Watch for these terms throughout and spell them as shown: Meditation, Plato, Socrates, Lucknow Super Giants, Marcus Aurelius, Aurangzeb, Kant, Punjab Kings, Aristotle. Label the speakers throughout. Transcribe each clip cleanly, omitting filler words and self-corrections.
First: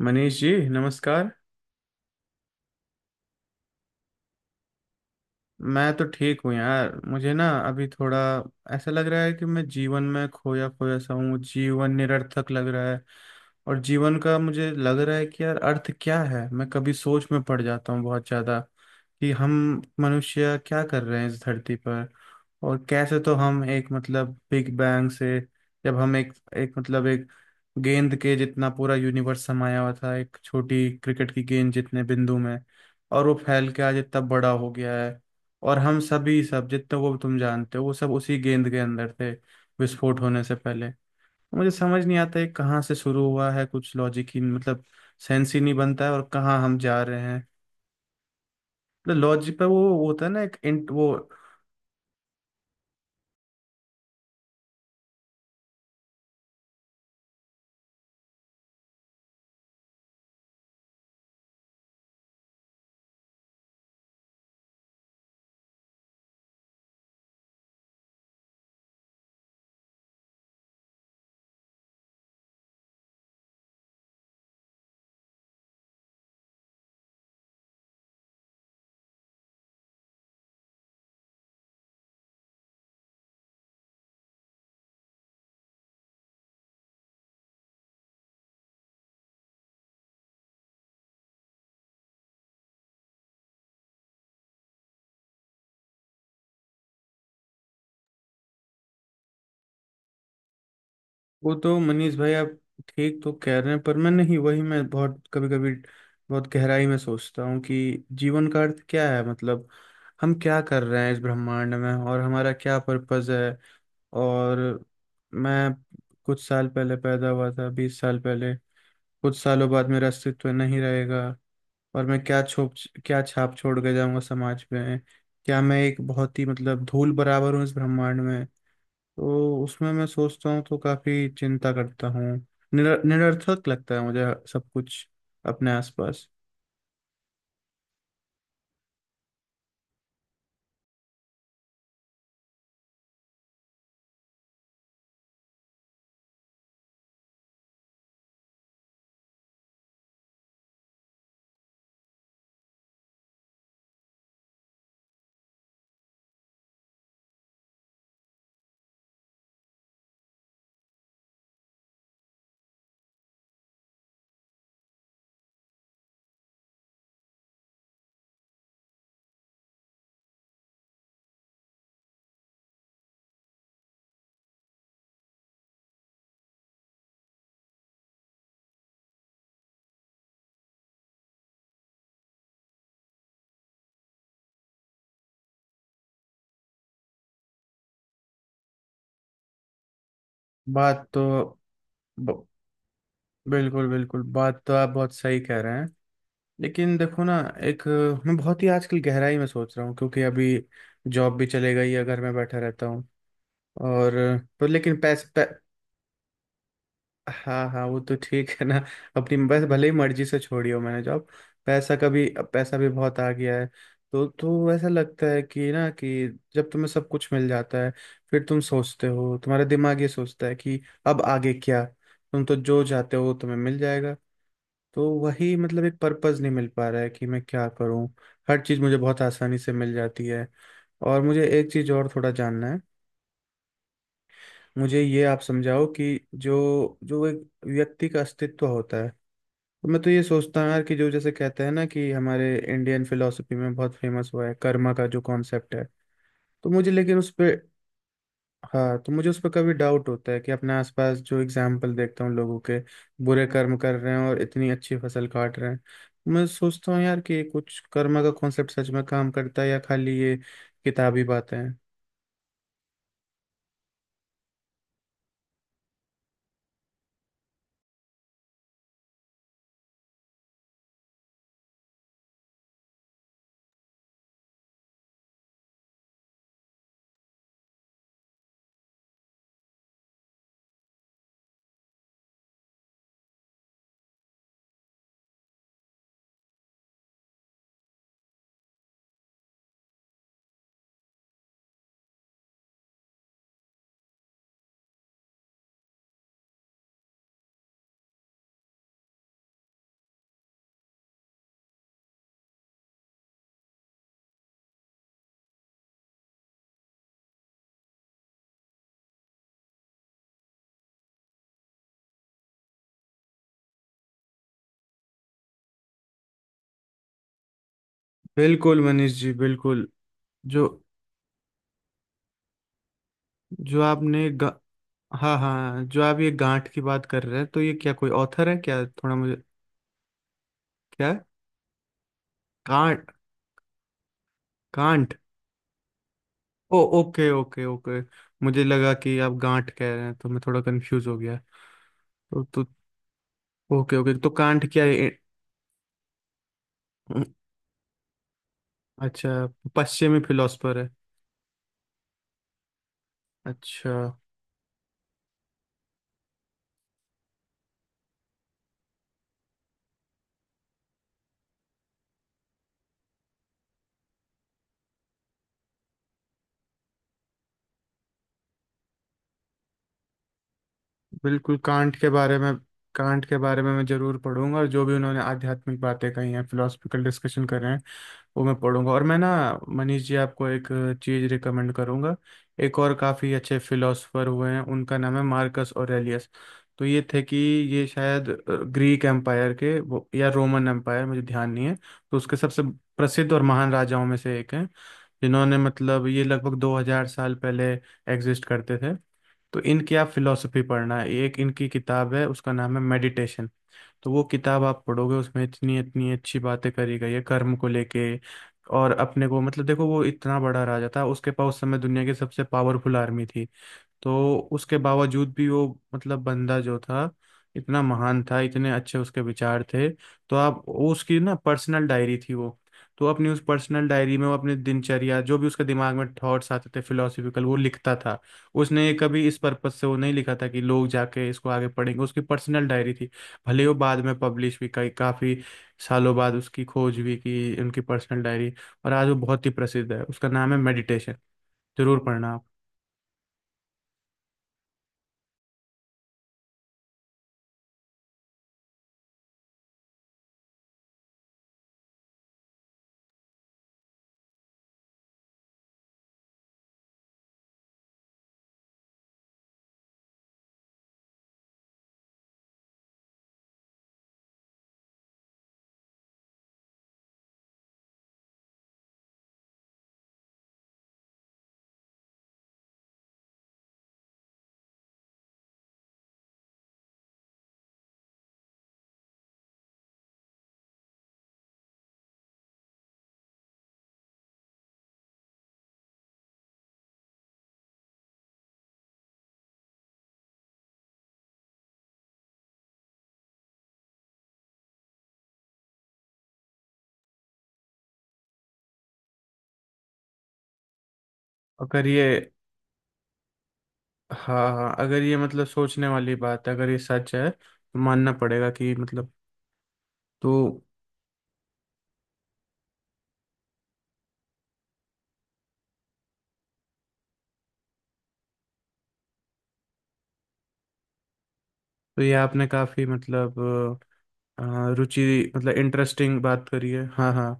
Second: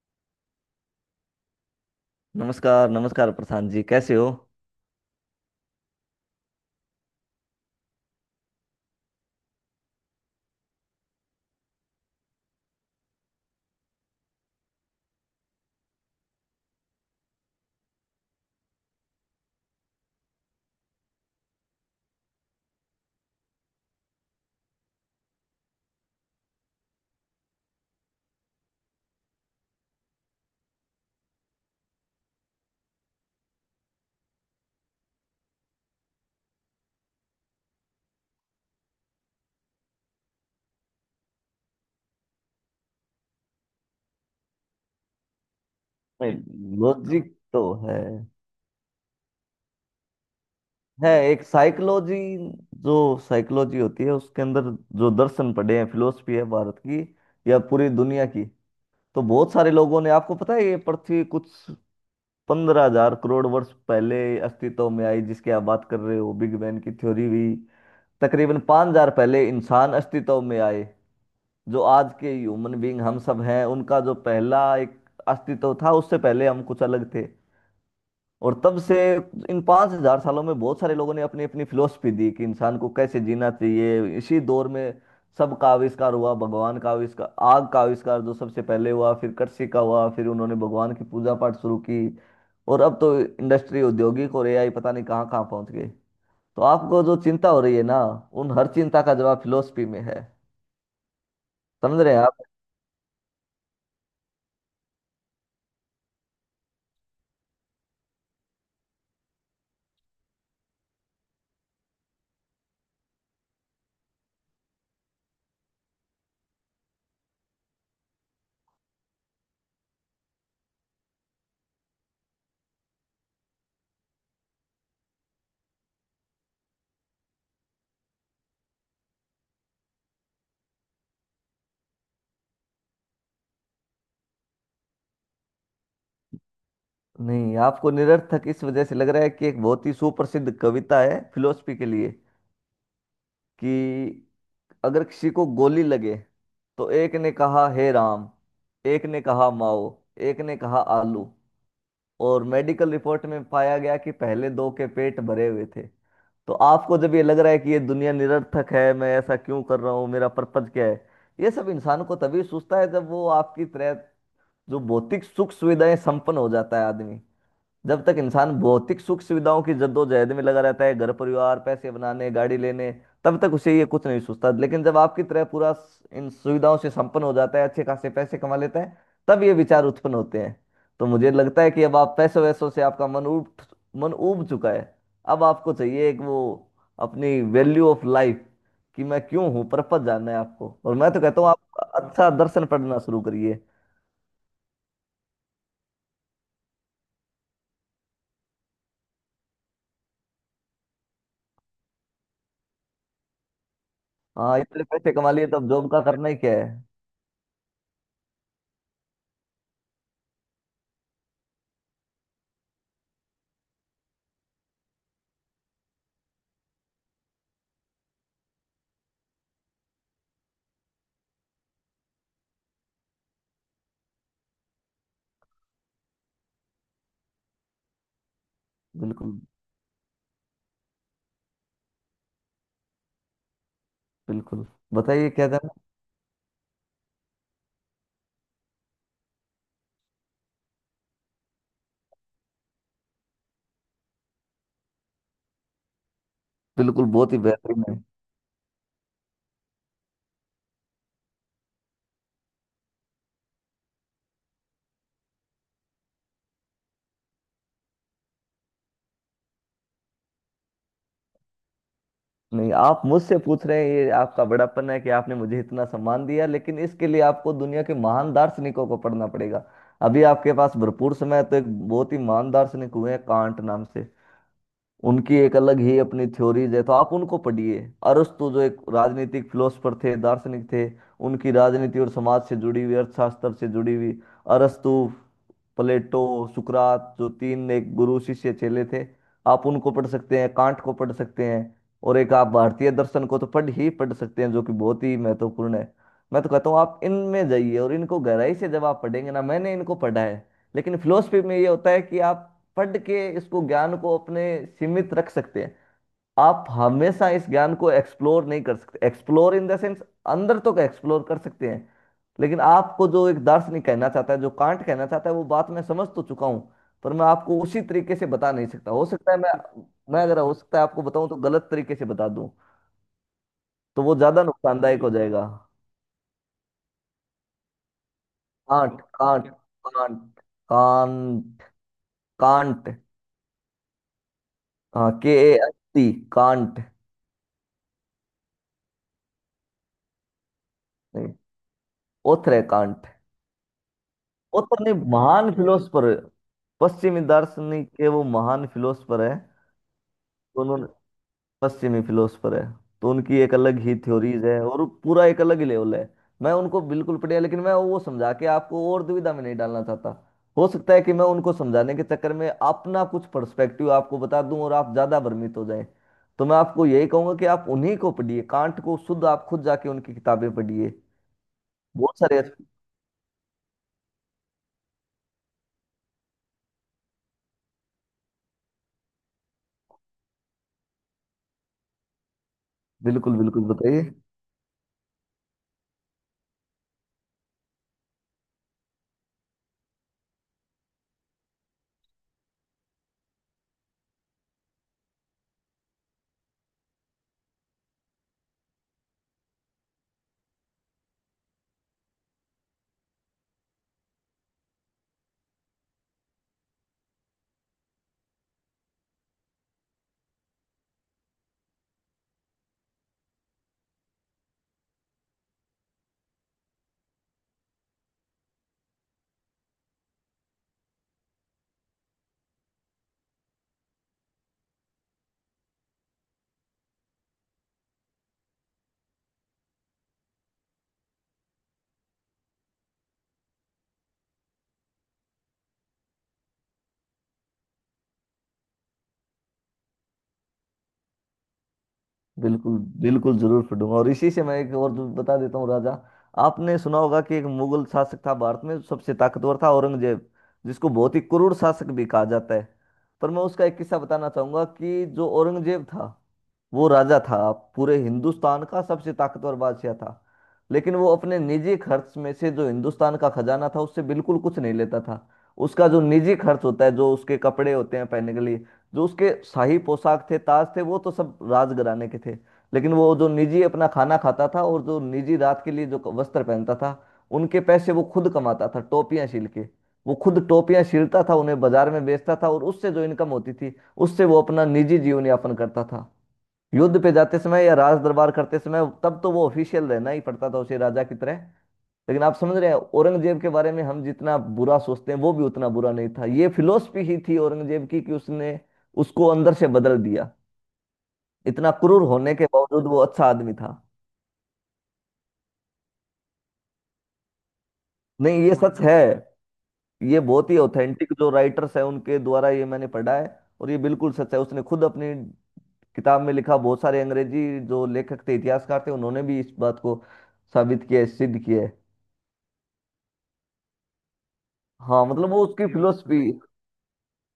Speaker 1: मनीष जी, नमस्कार।
Speaker 2: नमस्कार नमस्कार प्रशांत जी कैसे हो।
Speaker 1: मैं तो ठीक हूँ यार। मुझे ना अभी थोड़ा ऐसा लग रहा है कि मैं जीवन में खोया खोया सा हूँ। जीवन निरर्थक लग रहा है। और जीवन का मुझे लग रहा है कि यार, अर्थ क्या है। मैं कभी सोच में पड़ जाता हूँ बहुत ज्यादा कि हम मनुष्य क्या कर रहे हैं इस धरती पर। और कैसे तो हम एक मतलब बिग बैंग से, जब हम एक एक मतलब एक गेंद के जितना पूरा यूनिवर्स समाया हुआ था, एक छोटी क्रिकेट की गेंद जितने बिंदु में। और वो फैल के आज इतना बड़ा हो गया है। और हम सभी सब जितने वो तुम जानते हो, वो सब उसी गेंद के अंदर थे विस्फोट होने से पहले। मुझे समझ नहीं आता है कहाँ से शुरू हुआ है। कुछ लॉजिक ही मतलब सेंस ही नहीं बनता है। और कहाँ हम जा रहे
Speaker 2: लॉजिक
Speaker 1: हैं।
Speaker 2: तो है
Speaker 1: मतलब लॉजिक पर वो होता है ना एक
Speaker 2: है
Speaker 1: वो।
Speaker 2: एक साइकोलॉजी जो साइकोलॉजी होती है, उसके अंदर जो दर्शन पड़े हैं, फिलोसफी है भारत की या पूरी दुनिया की। तो बहुत सारे लोगों ने, आपको पता है, ये पृथ्वी कुछ 15,000 करोड़ वर्ष पहले अस्तित्व में आई, जिसकी आप बात कर रहे हो, बिग बैंग की थ्योरी हुई। तकरीबन 5,000 पहले इंसान अस्तित्व में आए, जो आज के ह्यूमन बीइंग हम सब हैं। उनका जो पहला एक अस्तित्व था, उससे पहले हम कुछ अलग थे। और तब से इन 5,000 सालों में बहुत सारे लोगों ने अपनी अपनी फिलोसफी दी कि इंसान को कैसे जीना चाहिए। इसी दौर में सब का आविष्कार हुआ, भगवान का आविष्कार, आग का आविष्कार जो सबसे पहले हुआ, फिर कृषि का हुआ, फिर उन्होंने भगवान की पूजा पाठ शुरू की। और अब तो इंडस्ट्री, औद्योगिक और एआई, पता नहीं कहाँ कहाँ पहुंच गए। तो आपको जो चिंता हो रही है ना, उन हर चिंता का जवाब फिलोसफी में है।
Speaker 1: वो तो
Speaker 2: समझ
Speaker 1: मनीष
Speaker 2: रहे हैं
Speaker 1: भाई,
Speaker 2: आप।
Speaker 1: आप ठीक तो कह रहे हैं, पर मैं नहीं। वही मैं बहुत कभी कभी बहुत गहराई में सोचता हूँ कि जीवन का अर्थ क्या है। मतलब हम क्या कर रहे हैं इस ब्रह्मांड में और हमारा क्या पर्पज है। और मैं कुछ साल पहले पैदा हुआ था, 20 साल पहले। कुछ सालों बाद मेरा अस्तित्व नहीं रहेगा। और मैं क्या छाप छोड़ के जाऊंगा समाज में। क्या मैं एक बहुत ही मतलब धूल बराबर हूँ इस ब्रह्मांड में। तो उसमें मैं सोचता हूँ तो काफी चिंता करता हूँ। निरर्थक लगता है मुझे सब कुछ अपने आसपास।
Speaker 2: नहीं, आपको निरर्थक इस वजह से लग रहा है कि एक बहुत ही सुप्रसिद्ध कविता है फिलोसफी के लिए कि अगर किसी को गोली लगे, तो एक ने कहा हे राम, एक ने कहा माओ, एक ने कहा आलू, और मेडिकल रिपोर्ट में पाया गया कि पहले दो के पेट भरे हुए थे। तो आपको जब ये लग रहा है कि ये दुनिया निरर्थक है, मैं ऐसा क्यों कर रहा हूँ, मेरा पर्पज क्या है, ये सब इंसान को तभी सूझता है जब वो आपकी तरह जो भौतिक सुख सुविधाएं संपन्न हो जाता है आदमी। जब तक इंसान भौतिक सुख सुविधाओं की जद्दोजहद में लगा रहता है, घर परिवार, पैसे बनाने, गाड़ी लेने, तब तक उसे ये कुछ नहीं सोचता। लेकिन जब आपकी तरह इन सुविधाओं से संपन्न हो जाता है, अच्छे खासे पैसे कमा लेता है, तब ये विचार उत्पन्न होते हैं। तो मुझे लगता है कि अब आप पैसों वैसों से आपका मन ऊब चुका है। अब आपको चाहिए एक वो, अपनी वैल्यू ऑफ लाइफ कि मैं क्यों हूँ। पर्पज जानना है आपको, और
Speaker 1: बात
Speaker 2: मैं तो
Speaker 1: तो
Speaker 2: कहता हूँ, आप अच्छा
Speaker 1: ब-
Speaker 2: दर्शन पढ़ना शुरू करिए।
Speaker 1: बिल्कुल बिल्कुल, बात तो आप बहुत सही कह रहे हैं। लेकिन देखो ना, एक मैं बहुत ही आजकल गहराई में सोच रहा हूँ, क्योंकि अभी जॉब भी चले गई है, घर में बैठा रहता हूँ। और
Speaker 2: हाँ,
Speaker 1: पर
Speaker 2: इतने
Speaker 1: लेकिन
Speaker 2: पैसे
Speaker 1: पैसे
Speaker 2: कमा लिए तो अब जॉब का करना ही क्या है।
Speaker 1: हाँ हाँ, वो तो ठीक है ना। अपनी बस भले ही मर्जी से छोड़ी हो मैंने जॉब। पैसा कभी, अब पैसा भी बहुत आ गया है। तो ऐसा लगता है कि ना कि जब तुम्हें सब कुछ मिल जाता है, फिर तुम सोचते हो, तुम्हारा दिमाग ये सोचता है कि अब आगे क्या। तुम तो जो चाहते हो वो तुम्हें मिल जाएगा। तो वही मतलब एक पर्पस नहीं मिल पा रहा है कि मैं क्या करूं। हर चीज़ मुझे बहुत
Speaker 2: बिल्कुल,
Speaker 1: आसानी से मिल जाती है। और मुझे एक चीज़ और थोड़ा जानना है।
Speaker 2: बिल्कुल,
Speaker 1: मुझे ये
Speaker 2: बताइए
Speaker 1: आप
Speaker 2: क्या था।
Speaker 1: समझाओ कि जो जो एक व्यक्ति का अस्तित्व होता है। तो मैं तो ये सोचता हूँ यार कि जो जैसे कहते हैं ना कि हमारे इंडियन फिलोसफी में बहुत फेमस हुआ है कर्मा का जो कॉन्सेप्ट है, तो मुझे
Speaker 2: बिल्कुल,
Speaker 1: लेकिन उस
Speaker 2: बहुत ही
Speaker 1: पर,
Speaker 2: बेहतरीन है।
Speaker 1: हाँ, तो मुझे उस पर कभी डाउट होता है कि अपने आसपास जो एग्जाम्पल देखता हूँ लोगों के, बुरे कर्म कर रहे हैं और इतनी अच्छी फसल काट रहे हैं। मैं सोचता हूँ यार कि कुछ कर्म का कॉन्सेप्ट सच में काम करता है या खाली ये किताबी बातें हैं।
Speaker 2: नहीं, आप मुझसे पूछ रहे हैं, ये आपका बड़ापन है कि आपने मुझे इतना सम्मान दिया दार्शनिकों, लेकिन इसके लिए आपको दुनिया के महान दार्शनिकों को पढ़ना पड़ेगा। अभी आपके पास भरपूर समय है। तो एक बहुत ही महान दार्शनिक हुए हैं कांट नाम से। उनकी एक अलग ही अपनी थ्योरीज है, तो आप उनको पढ़िए। अरस्तु, जो एक राजनीतिक फिलोसफर थे, दार्शनिक थे, उनकी राजनीति और समाज से जुड़ी हुई, अर्थशास्त्र से जुड़ी हुई। अरस्तु, प्लेटो, सुकरात, जो तीन एक गुरु शिष्य चेले थे, आप उनको पढ़ सकते हैं। कांट को पढ़ सकते हैं। और एक आप भारतीय दर्शन को तो पढ़ ही पढ़ सकते हैं, जो कि बहुत ही महत्वपूर्ण है। मैं तो कहता हूँ आप इनमें जाइए, और इनको गहराई से जब आप पढ़ेंगे ना, मैंने इनको पढ़ा है। लेकिन फिलोसफी में ये होता है कि आप पढ़ के इसको, ज्ञान को अपने सीमित रख सकते हैं। आप हमेशा इस ज्ञान को एक्सप्लोर नहीं कर सकते। एक्सप्लोर इन द सेंस, अंदर तो एक्सप्लोर कर सकते हैं। लेकिन आपको जो एक दार्शनिक कहना चाहता है, जो कांट कहना चाहता है, वो बात मैं समझ तो चुका हूँ, पर मैं आपको उसी तरीके से बता नहीं
Speaker 1: बिल्कुल
Speaker 2: सकता। हो
Speaker 1: मनीष जी,
Speaker 2: सकता है मैं
Speaker 1: बिल्कुल।
Speaker 2: मैं अगर, हो
Speaker 1: जो
Speaker 2: सकता है आपको बताऊं तो गलत तरीके से बता दूं,
Speaker 1: जो
Speaker 2: तो वो
Speaker 1: आपने
Speaker 2: ज्यादा
Speaker 1: गा...
Speaker 2: नुकसानदायक हो
Speaker 1: हाँ
Speaker 2: जाएगा।
Speaker 1: हाँ, जो आप ये गांठ की बात कर रहे हैं, तो ये क्या कोई ऑथर है क्या?
Speaker 2: कांट,
Speaker 1: थोड़ा मुझे।
Speaker 2: कांट, कांट,
Speaker 1: क्या है?
Speaker 2: कांट, कांट।
Speaker 1: कांट।
Speaker 2: हाँ,
Speaker 1: कांट।
Speaker 2: KANT,
Speaker 1: ओ
Speaker 2: कांट।
Speaker 1: Okay, okay, okay. मुझे लगा कि आप गांठ कह रहे हैं, तो मैं थोड़ा कंफ्यूज हो
Speaker 2: नहीं,
Speaker 1: गया। तो,
Speaker 2: ओथर है
Speaker 1: तो
Speaker 2: कांट।
Speaker 1: ओके, ओके, तो कांट
Speaker 2: ओथर
Speaker 1: क्या
Speaker 2: नहीं,
Speaker 1: है?
Speaker 2: महान फिलोसफर। पश्चिमी दार्शनिक के, वो महान फिलोसफर
Speaker 1: अच्छा,
Speaker 2: है।
Speaker 1: पश्चिमी
Speaker 2: तो
Speaker 1: फिलोसफर
Speaker 2: उन्होंने,
Speaker 1: है।
Speaker 2: पश्चिमी फिलोसफर है, तो उनकी एक अलग
Speaker 1: अच्छा।
Speaker 2: ही थ्योरीज है, और पूरा एक अलग ही लेवल है। मैं उनको बिल्कुल पढ़िया, लेकिन मैं वो समझा के आपको और दुविधा में नहीं डालना चाहता। हो सकता है कि मैं उनको समझाने के चक्कर में अपना कुछ पर्सपेक्टिव आपको बता दूं, और आप ज्यादा भ्रमित हो जाएं। तो मैं आपको यही कहूंगा कि आप उन्हीं को पढ़िए, कांट को शुद्ध आप खुद जाके उनकी किताबें पढ़िए।
Speaker 1: बिल्कुल, कांट के
Speaker 2: बहुत
Speaker 1: बारे
Speaker 2: सारे
Speaker 1: में,
Speaker 2: अच्छे-
Speaker 1: कांट के बारे में मैं जरूर पढ़ूंगा। और जो भी उन्होंने आध्यात्मिक बातें कही हैं, फिलोसफिकल डिस्कशन कर रहे हैं, वो मैं पढ़ूंगा। और मैं ना, मनीष जी, आपको एक चीज रिकमेंड करूंगा। एक और काफी
Speaker 2: बिल्कुल,
Speaker 1: अच्छे
Speaker 2: बिल्कुल, बताइए।
Speaker 1: फिलोसोफर हुए हैं, उनका नाम है मार्कस ऑरेलियस। तो ये थे कि ये शायद ग्रीक एम्पायर के वो या रोमन एम्पायर, मुझे ध्यान नहीं है। तो उसके सबसे प्रसिद्ध और महान राजाओं में से एक हैं, जिन्होंने मतलब ये लगभग 2000 साल पहले एग्जिस्ट करते थे। तो इनकी आप फिलोसफी पढ़ना। एक इनकी किताब है, उसका नाम है मेडिटेशन। तो वो किताब आप पढ़ोगे, उसमें इतनी इतनी अच्छी बातें करी गई है कर्म को लेके। और अपने को मतलब देखो, वो इतना बड़ा राजा था, उसके पास उस समय दुनिया की सबसे पावरफुल आर्मी थी। तो उसके बावजूद भी वो मतलब, बंदा जो था, इतना महान था, इतने अच्छे उसके विचार थे। तो आप वो, उसकी ना पर्सनल डायरी थी वो। तो अपनी उस पर्सनल डायरी में वो अपनी दिनचर्या, जो भी उसके दिमाग में थॉट्स आते थे फिलोसफिकल, वो लिखता था। उसने कभी इस पर्पज से वो नहीं लिखा था कि लोग जाके इसको आगे पढ़ेंगे। उसकी पर्सनल डायरी थी। भले वो बाद में पब्लिश भी, कई काफ़ी सालों बाद उसकी खोज भी की, उनकी पर्सनल डायरी। और आज वो बहुत ही प्रसिद्ध है, उसका नाम है मेडिटेशन। जरूर पढ़ना आप।
Speaker 2: बिल्कुल, बिल्कुल, जरूर पढ़ूंगा। और इसी से मैं एक और जो बता देता हूँ राजा। आपने सुना होगा कि एक मुगल शासक था भारत में, सबसे ताकतवर था औरंगजेब, जिसको बहुत ही क्रूर शासक भी कहा जाता है। पर मैं उसका एक किस्सा बताना चाहूंगा कि जो औरंगजेब था, वो राजा था पूरे हिंदुस्तान का, सबसे ताकतवर बादशाह था। लेकिन वो अपने निजी खर्च में से, जो हिंदुस्तान का खजाना था, उससे बिल्कुल कुछ नहीं लेता था। उसका जो निजी खर्च होता है, जो उसके कपड़े होते हैं पहनने के लिए, जो उसके शाही पोशाक थे, ताज थे, वो तो सब राजघराने के थे। लेकिन वो जो निजी अपना खाना खाता था, और जो निजी रात के लिए जो वस्त्र पहनता था, उनके पैसे वो खुद कमाता था, टोपियां सिल के। वो खुद टोपियां सिलता था, उन्हें बाजार में बेचता था, और उससे जो इनकम होती थी, उससे वो अपना निजी जीवन यापन करता था। युद्ध पे जाते समय या राज दरबार करते समय, तब तो वो ऑफिशियल रहना ही पड़ता था उसे, राजा की तरह। लेकिन आप समझ रहे हैं, औरंगजेब के बारे में हम जितना बुरा सोचते हैं, वो भी उतना बुरा नहीं था। ये फिलोसफी ही थी औरंगजेब की कि उसने, उसको अंदर से बदल दिया। इतना
Speaker 1: अगर
Speaker 2: क्रूर
Speaker 1: ये,
Speaker 2: होने के बावजूद वो अच्छा आदमी था।
Speaker 1: हाँ हाँ, अगर ये मतलब सोचने वाली बात है, अगर ये सच है तो मानना
Speaker 2: नहीं,
Speaker 1: पड़ेगा
Speaker 2: ये
Speaker 1: कि
Speaker 2: सच है।
Speaker 1: मतलब,
Speaker 2: ये
Speaker 1: तो
Speaker 2: बहुत ही ऑथेंटिक जो राइटर्स हैं, उनके द्वारा ये मैंने पढ़ा है। और ये बिल्कुल सच है, उसने खुद अपनी किताब में लिखा। बहुत सारे अंग्रेजी जो लेखक थे, इतिहासकार थे, उन्होंने भी इस बात को साबित किया है, सिद्ध किया है।
Speaker 1: तो ये आपने काफी मतलब
Speaker 2: हाँ,
Speaker 1: रुचि
Speaker 2: मतलब वो
Speaker 1: मतलब
Speaker 2: उसकी
Speaker 1: इंटरेस्टिंग
Speaker 2: फिलोसफी,
Speaker 1: बात करी है। हाँ हाँ,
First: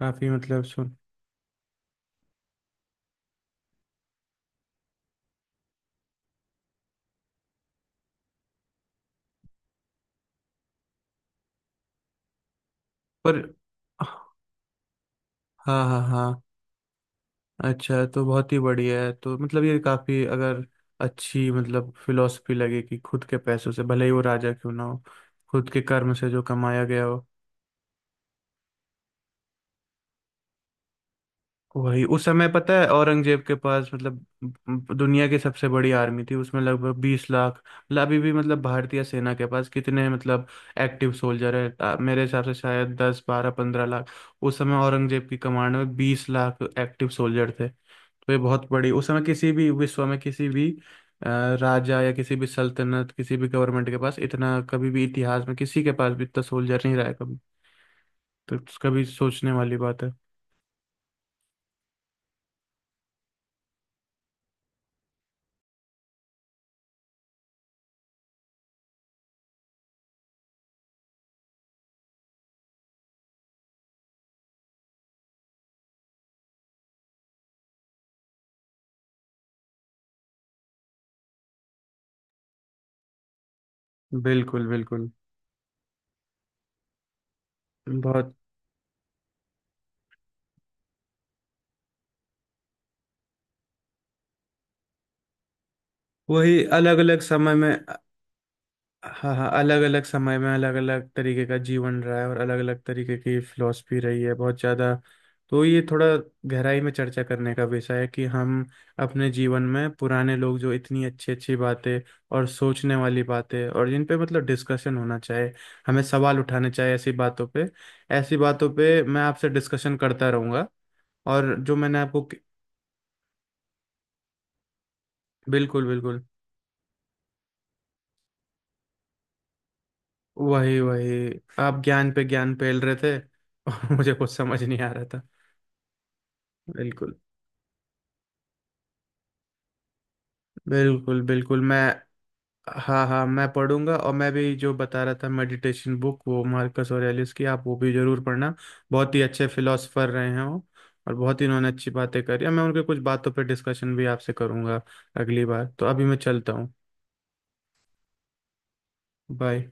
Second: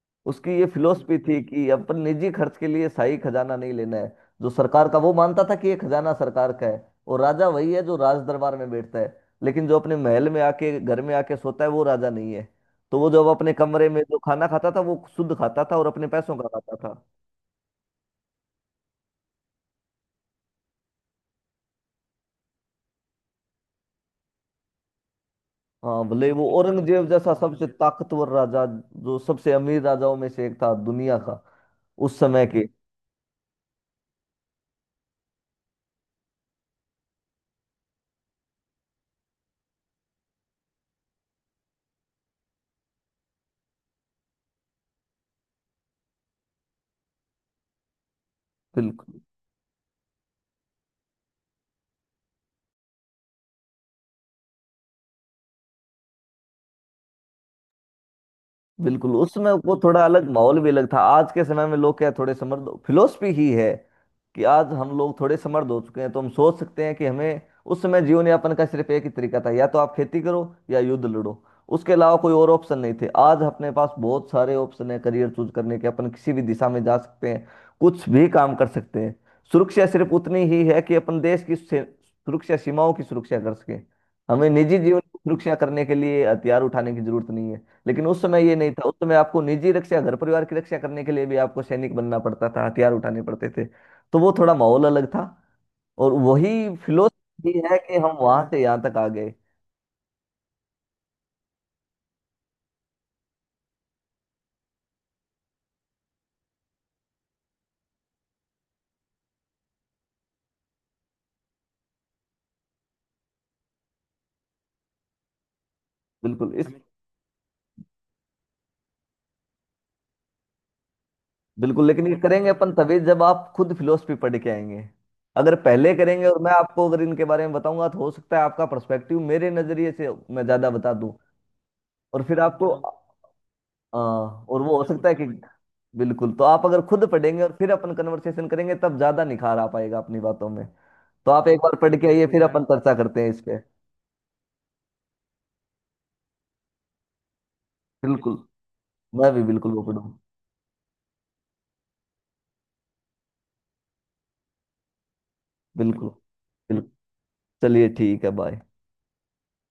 Speaker 1: काफी
Speaker 2: उसकी
Speaker 1: मतलब
Speaker 2: ये
Speaker 1: सुन,
Speaker 2: फिलोसफी थी कि अपन निजी खर्च के लिए शाही खजाना नहीं लेना है। जो सरकार का, वो मानता था कि ये खजाना सरकार का है, और राजा वही है जो राज दरबार में बैठता है। लेकिन जो अपने महल में आके, घर में आके सोता है, वो राजा नहीं है। तो वो जब
Speaker 1: पर,
Speaker 2: अपने कमरे में जो खाना खाता था, वो शुद्ध खाता था
Speaker 1: हाँ
Speaker 2: और
Speaker 1: हाँ
Speaker 2: अपने पैसों
Speaker 1: हाँ,
Speaker 2: का खाता था।
Speaker 1: अच्छा, तो बहुत ही बढ़िया है। तो मतलब ये काफी अगर अच्छी मतलब फिलॉसफी लगे कि खुद के पैसों से भले ही वो राजा क्यों ना हो, खुद के
Speaker 2: हाँ,
Speaker 1: कर्म से
Speaker 2: भले
Speaker 1: जो
Speaker 2: वो
Speaker 1: कमाया गया
Speaker 2: औरंगजेब
Speaker 1: हो।
Speaker 2: जैसा सबसे ताकतवर राजा, जो सबसे अमीर राजाओं में से एक था दुनिया का,
Speaker 1: वही
Speaker 2: उस
Speaker 1: उस
Speaker 2: समय
Speaker 1: समय
Speaker 2: के।
Speaker 1: पता है औरंगजेब के पास मतलब दुनिया की सबसे बड़ी आर्मी थी, उसमें लगभग 20 लाख मतलब। अभी भी मतलब भारतीय सेना के पास कितने मतलब एक्टिव सोल्जर है, मेरे हिसाब से शायद 10 12 15 लाख। उस समय औरंगजेब की कमांड में 20 लाख एक्टिव सोल्जर थे। तो ये बहुत बड़ी उस समय
Speaker 2: बिल्कुल।
Speaker 1: किसी भी विश्व में किसी भी अ, राजा या किसी भी सल्तनत, किसी भी गवर्नमेंट के पास इतना, कभी भी इतिहास में किसी के पास भी इतना सोल्जर नहीं रहा है कभी। तो कभी
Speaker 2: बिल्कुल, उस
Speaker 1: सोचने
Speaker 2: समय वो
Speaker 1: वाली बात
Speaker 2: थोड़ा
Speaker 1: है।
Speaker 2: अलग माहौल भी, अलग था। आज के समय में लोग क्या है, थोड़े समर्थ, फिलोसफी ही है कि आज हम लोग थोड़े समर्थ हो चुके हैं, तो हम सोच सकते हैं कि हमें। उस समय जीवन यापन का सिर्फ एक ही तरीका था, या तो आप खेती करो या युद्ध लड़ो। उसके अलावा कोई और ऑप्शन नहीं थे। आज अपने पास बहुत सारे ऑप्शन है, करियर चूज करने के। अपन किसी भी दिशा में जा सकते हैं, कुछ भी काम कर सकते हैं। सुरक्षा सिर्फ उतनी ही है कि अपन सुरक्षा, सीमाओं की सुरक्षा कर सके। हमें
Speaker 1: बिल्कुल
Speaker 2: निजी जीवन
Speaker 1: बिल्कुल।
Speaker 2: की सुरक्षा करने के लिए हथियार उठाने की जरूरत नहीं है। लेकिन उस
Speaker 1: बहुत।
Speaker 2: समय ये नहीं था। उस समय आपको निजी रक्षा, घर परिवार की रक्षा करने के लिए भी आपको सैनिक बनना पड़ता था, हथियार उठाने पड़ते थे। तो वो थोड़ा माहौल अलग था। और
Speaker 1: वही
Speaker 2: वही
Speaker 1: अलग अलग समय
Speaker 2: फिलोसफी
Speaker 1: में,
Speaker 2: है कि हम वहां से यहाँ तक आ गए।
Speaker 1: हाँ हाँ, अलग अलग समय में अलग अलग तरीके का जीवन रहा है और अलग अलग तरीके की फिलॉसफी रही है बहुत ज़्यादा। तो ये थोड़ा गहराई में चर्चा करने का विषय है कि हम अपने जीवन में पुराने लोग जो इतनी अच्छी अच्छी बातें और सोचने वाली बातें और जिन पे मतलब डिस्कशन होना चाहिए, हमें सवाल
Speaker 2: बिल्कुल
Speaker 1: उठाने
Speaker 2: इस,
Speaker 1: चाहिए ऐसी बातों पे। ऐसी बातों पे मैं आपसे डिस्कशन करता रहूंगा। और जो
Speaker 2: बिल्कुल,
Speaker 1: मैंने
Speaker 2: लेकिन ये
Speaker 1: आपको,
Speaker 2: करेंगे अपन तभी जब आप खुद फिलोसफी पढ़ के आएंगे। अगर
Speaker 1: बिल्कुल
Speaker 2: पहले
Speaker 1: बिल्कुल,
Speaker 2: करेंगे और मैं आपको अगर इनके बारे में बताऊंगा, तो हो सकता है आपका पर्सपेक्टिव मेरे नजरिए से मैं ज्यादा
Speaker 1: वही
Speaker 2: बता दूं।
Speaker 1: वही, आप ज्ञान पे
Speaker 2: और फिर
Speaker 1: ज्ञान
Speaker 2: आपको,
Speaker 1: पेल रहे थे और मुझे कुछ
Speaker 2: और
Speaker 1: समझ
Speaker 2: वो,
Speaker 1: नहीं
Speaker 2: हो
Speaker 1: आ रहा
Speaker 2: सकता है
Speaker 1: था।
Speaker 2: कि, बिल्कुल। तो आप अगर खुद
Speaker 1: बिल्कुल
Speaker 2: पढ़ेंगे और फिर अपन कन्वर्सेशन करेंगे, तब ज्यादा निखार आ पाएगा अपनी बातों में।
Speaker 1: बिल्कुल
Speaker 2: तो आप एक
Speaker 1: बिल्कुल,
Speaker 2: बार
Speaker 1: मैं,
Speaker 2: पढ़ के आइए, फिर बढ़िया अपन चर्चा
Speaker 1: हाँ
Speaker 2: करते
Speaker 1: हाँ,
Speaker 2: हैं इस
Speaker 1: मैं
Speaker 2: पे।
Speaker 1: पढ़ूंगा। और मैं भी जो बता रहा था मेडिटेशन बुक वो मार्कस ऑरेलियस की, आप वो भी जरूर
Speaker 2: बिल्कुल।
Speaker 1: पढ़ना। बहुत ही
Speaker 2: मैं भी
Speaker 1: अच्छे
Speaker 2: बिल्कुल वो
Speaker 1: फिलोसफर
Speaker 2: पढ़ूंगा।
Speaker 1: रहे हैं वो। और बहुत ही उन्होंने अच्छी बातें करी। और मैं उनके कुछ बातों पर डिस्कशन भी आपसे करूंगा अगली बार। तो अभी
Speaker 2: बिल्कुल।
Speaker 1: मैं चलता हूँ।
Speaker 2: बिल्कुल, चलिए ठीक है, बाय।
Speaker 1: बाय।